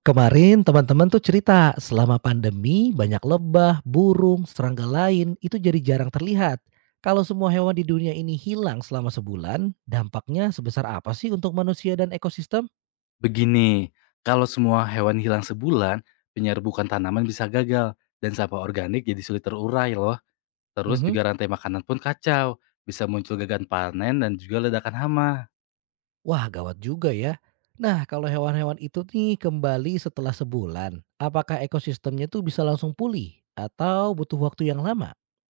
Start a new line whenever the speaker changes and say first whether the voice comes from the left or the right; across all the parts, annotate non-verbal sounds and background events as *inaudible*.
right: Kemarin teman-teman tuh cerita, selama pandemi banyak lebah, burung, serangga lain itu jadi jarang terlihat. Kalau semua hewan di dunia ini hilang selama sebulan, dampaknya sebesar apa sih untuk manusia dan ekosistem?
left: Begini, kalau semua hewan hilang sebulan, penyerbukan tanaman bisa gagal dan sampah organik jadi sulit terurai loh. Terus
right: Mhm.
left: juga rantai makanan pun kacau, bisa muncul gagal panen dan juga ledakan hama.
right: Wah, gawat juga ya. Nah, kalau hewan-hewan itu nih kembali setelah sebulan, apakah ekosistemnya tuh bisa langsung pulih atau butuh waktu yang lama?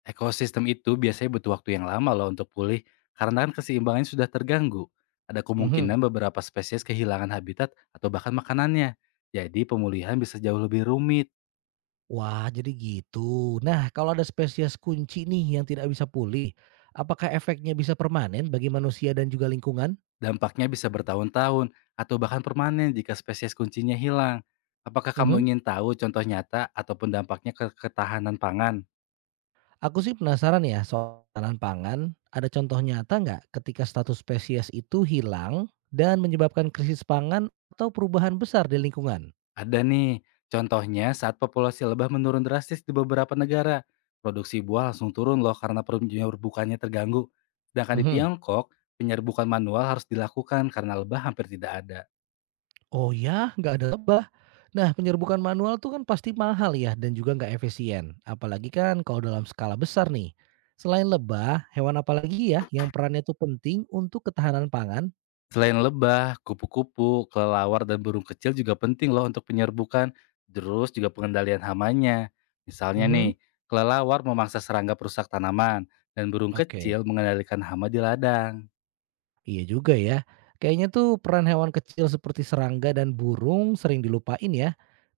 left: Ekosistem itu biasanya butuh waktu yang lama loh untuk pulih karena kan keseimbangannya sudah terganggu. Ada
right: Mhm.
left: kemungkinan beberapa spesies kehilangan habitat atau bahkan makanannya. Jadi pemulihan bisa jauh lebih rumit.
right: Wah, jadi gitu. Nah, kalau ada spesies kunci nih yang tidak bisa pulih, apakah efeknya bisa permanen bagi manusia dan juga lingkungan?
left: Dampaknya bisa bertahun-tahun atau bahkan permanen jika spesies kuncinya hilang. Apakah kamu
right: Mhm.
left: ingin tahu contoh nyata ataupun dampaknya ke ketahanan pangan?
right: Aku sih penasaran ya soal tanaman pangan. Ada contoh nyata nggak ketika status spesies itu hilang dan menyebabkan krisis pangan atau perubahan besar di lingkungan?
left: Ada nih, contohnya saat populasi lebah menurun drastis di beberapa negara. Produksi buah langsung turun loh karena penyerbukannya terganggu. Sedangkan di
right: Mhm.
left: Tiongkok, penyerbukan manual harus dilakukan karena lebah hampir tidak ada.
right: Oh ya? Nggak ada lebah? Nah, penyerbukan manual tuh kan pasti mahal ya dan juga nggak efisien. Apalagi kan kalau dalam skala besar nih. Selain lebah, hewan apa lagi ya yang perannya tuh penting untuk ketahanan pangan?
left: Selain lebah, kupu-kupu, kelelawar, dan burung kecil juga penting loh untuk penyerbukan, terus juga pengendalian hamanya. Misalnya
right: Mhm.
left: nih, kelelawar memangsa serangga perusak tanaman, dan burung
right: Oke.
left: kecil mengendalikan hama di ladang.
right: Iya juga ya. Kayaknya tuh peran hewan kecil seperti serangga dan burung sering dilupain ya.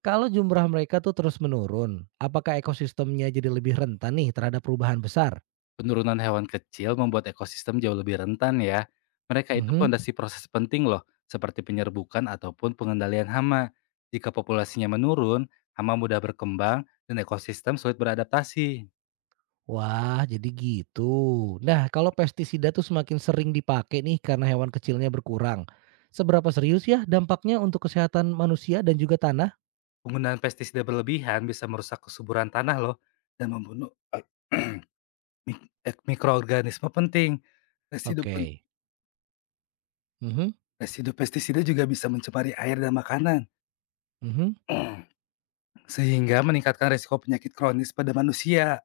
right: Kalau jumlah mereka tuh terus menurun, apakah ekosistemnya jadi lebih rentan nih terhadap perubahan besar?
left: Penurunan hewan kecil membuat ekosistem jauh lebih rentan ya. Mereka itu
right: Mhm.
left: fondasi proses penting loh, seperti penyerbukan ataupun pengendalian hama. Jika populasinya menurun, hama mudah berkembang, dan ekosistem sulit beradaptasi.
right: Wah, jadi gitu. Nah, kalau pestisida tuh semakin sering dipakai nih karena hewan kecilnya berkurang, seberapa serius ya dampaknya untuk kesehatan manusia dan juga tanah?
left: Penggunaan pestisida berlebihan bisa merusak kesuburan tanah loh dan membunuh *clears throat* mik mikroorganisme penting. Residu pen
right: Oke. Mhm,
left: residu pestisida juga bisa mencemari air dan makanan,
right: mhm.
left: *clears throat* sehingga meningkatkan risiko penyakit kronis pada manusia.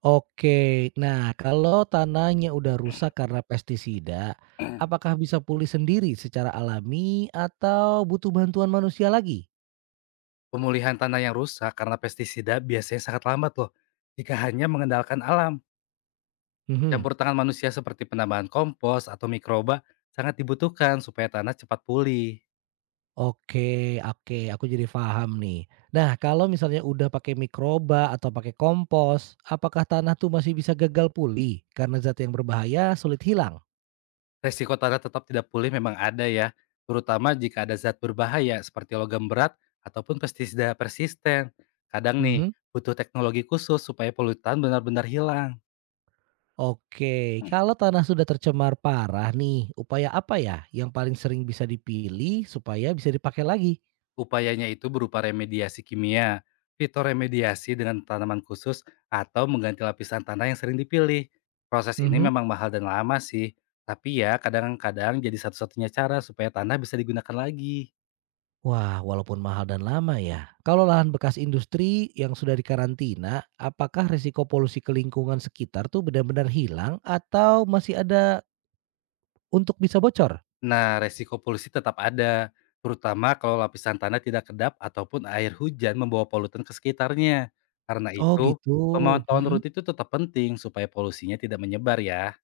right: Oke. Nah, kalau tanahnya udah rusak karena pestisida,
left: *clears throat*
right: apakah bisa pulih sendiri secara alami atau butuh bantuan manusia lagi?
left: Pemulihan tanah yang rusak karena pestisida biasanya sangat lambat loh jika hanya mengandalkan alam.
right: Mhm.
left: Campur tangan manusia seperti penambahan kompos atau mikroba sangat dibutuhkan supaya tanah cepat pulih.
right: Oke, oke, aku jadi paham nih. Nah, kalau misalnya udah pakai mikroba atau pakai kompos, apakah tanah tuh masih bisa gagal pulih karena zat yang berbahaya sulit hilang?
left: Resiko tanah tetap tidak pulih memang ada ya, terutama jika ada zat berbahaya seperti logam berat ataupun pestisida persisten. Kadang nih,
right: Mhm.
left: butuh teknologi khusus supaya polutan benar-benar hilang.
right: Oke,
left: Hmm,
right: kalau tanah sudah tercemar parah nih, upaya apa ya yang paling sering bisa dipilih supaya bisa dipakai lagi?
left: Upayanya itu berupa remediasi kimia, fitoremediasi dengan tanaman khusus, atau mengganti lapisan tanah yang sering dipilih. Proses ini
right: Mhm.
left: memang mahal dan lama sih, tapi ya kadang-kadang jadi satu-satunya cara supaya tanah bisa digunakan lagi.
right: Wah, walaupun mahal dan lama ya. Kalau lahan bekas industri yang sudah dikarantina, apakah risiko polusi ke lingkungan sekitar tuh benar-benar hilang atau masih ada untuk bisa bocor?
left: Nah, resiko polusi tetap ada, terutama kalau lapisan tanah tidak kedap ataupun air hujan membawa polutan ke sekitarnya. Karena
right: Oh
left: itu,
right: gitu,
left: pemantauan
right: mhm.
left: rutin itu tetap penting supaya polusinya tidak menyebar ya.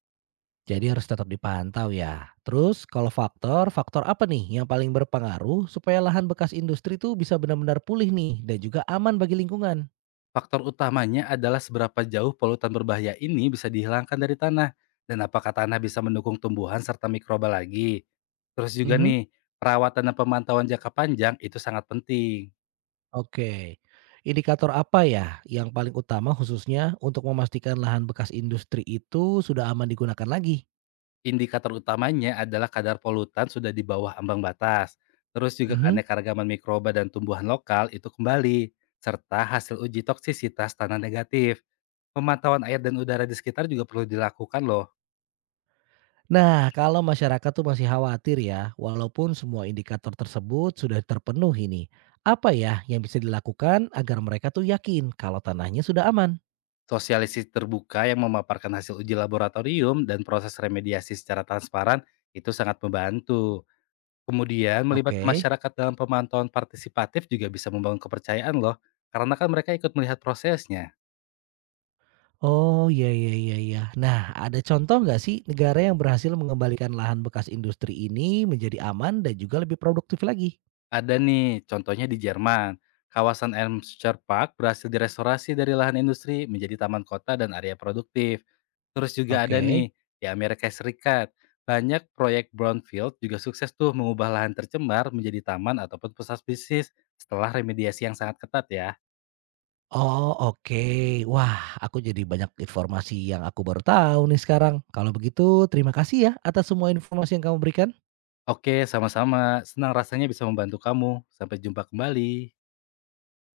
right: Jadi harus tetap dipantau ya. Terus kalau faktor apa nih yang paling berpengaruh supaya lahan bekas industri tuh bisa benar-benar pulih nih dan juga aman bagi lingkungan?
left: Faktor utamanya adalah seberapa jauh polutan berbahaya ini bisa dihilangkan dari tanah dan apakah tanah bisa mendukung tumbuhan serta mikroba lagi. Terus juga
right: Mhm,
left: nih, perawatan dan pemantauan jangka panjang itu sangat penting.
right: oke. Indikator apa ya yang paling utama khususnya untuk memastikan lahan bekas industri itu sudah aman digunakan lagi?
left: Indikator utamanya adalah kadar polutan sudah di bawah ambang batas, terus juga
right: Mhm.
left: keanekaragaman mikroba dan tumbuhan lokal itu kembali, serta hasil uji toksisitas tanah negatif. Pemantauan air dan udara di sekitar juga perlu dilakukan loh.
right: Nah, kalau masyarakat tuh masih khawatir ya, walaupun semua indikator tersebut sudah terpenuhi nih. Apa ya yang bisa dilakukan agar mereka tuh yakin kalau tanahnya sudah aman?
left: Sosialisasi terbuka yang memaparkan hasil uji laboratorium dan proses remediasi secara transparan itu sangat membantu. Kemudian melibatkan
right: Oke.
left: masyarakat dalam pemantauan partisipatif juga bisa membangun kepercayaan loh, karena kan mereka ikut melihat prosesnya.
right: Oh, iya iya iya iya. Nah, ada contoh nggak sih negara yang berhasil mengembalikan lahan bekas industri ini menjadi aman dan juga lebih produktif lagi?
left: Ada nih, contohnya di Jerman. Kawasan Elmscher Park berhasil direstorasi dari lahan industri menjadi taman kota dan area produktif. Terus juga ada
right: Oke.
left: nih, di Amerika Serikat. Banyak proyek brownfield juga sukses tuh mengubah lahan tercemar menjadi taman ataupun pusat bisnis setelah remediasi yang sangat ketat ya.
right: Oh oke, wah, aku jadi banyak informasi yang aku baru tahu nih sekarang. Kalau begitu, terima kasih ya atas semua informasi yang kamu berikan.
left: Oke, sama-sama. Senang rasanya bisa membantu kamu. Sampai jumpa kembali.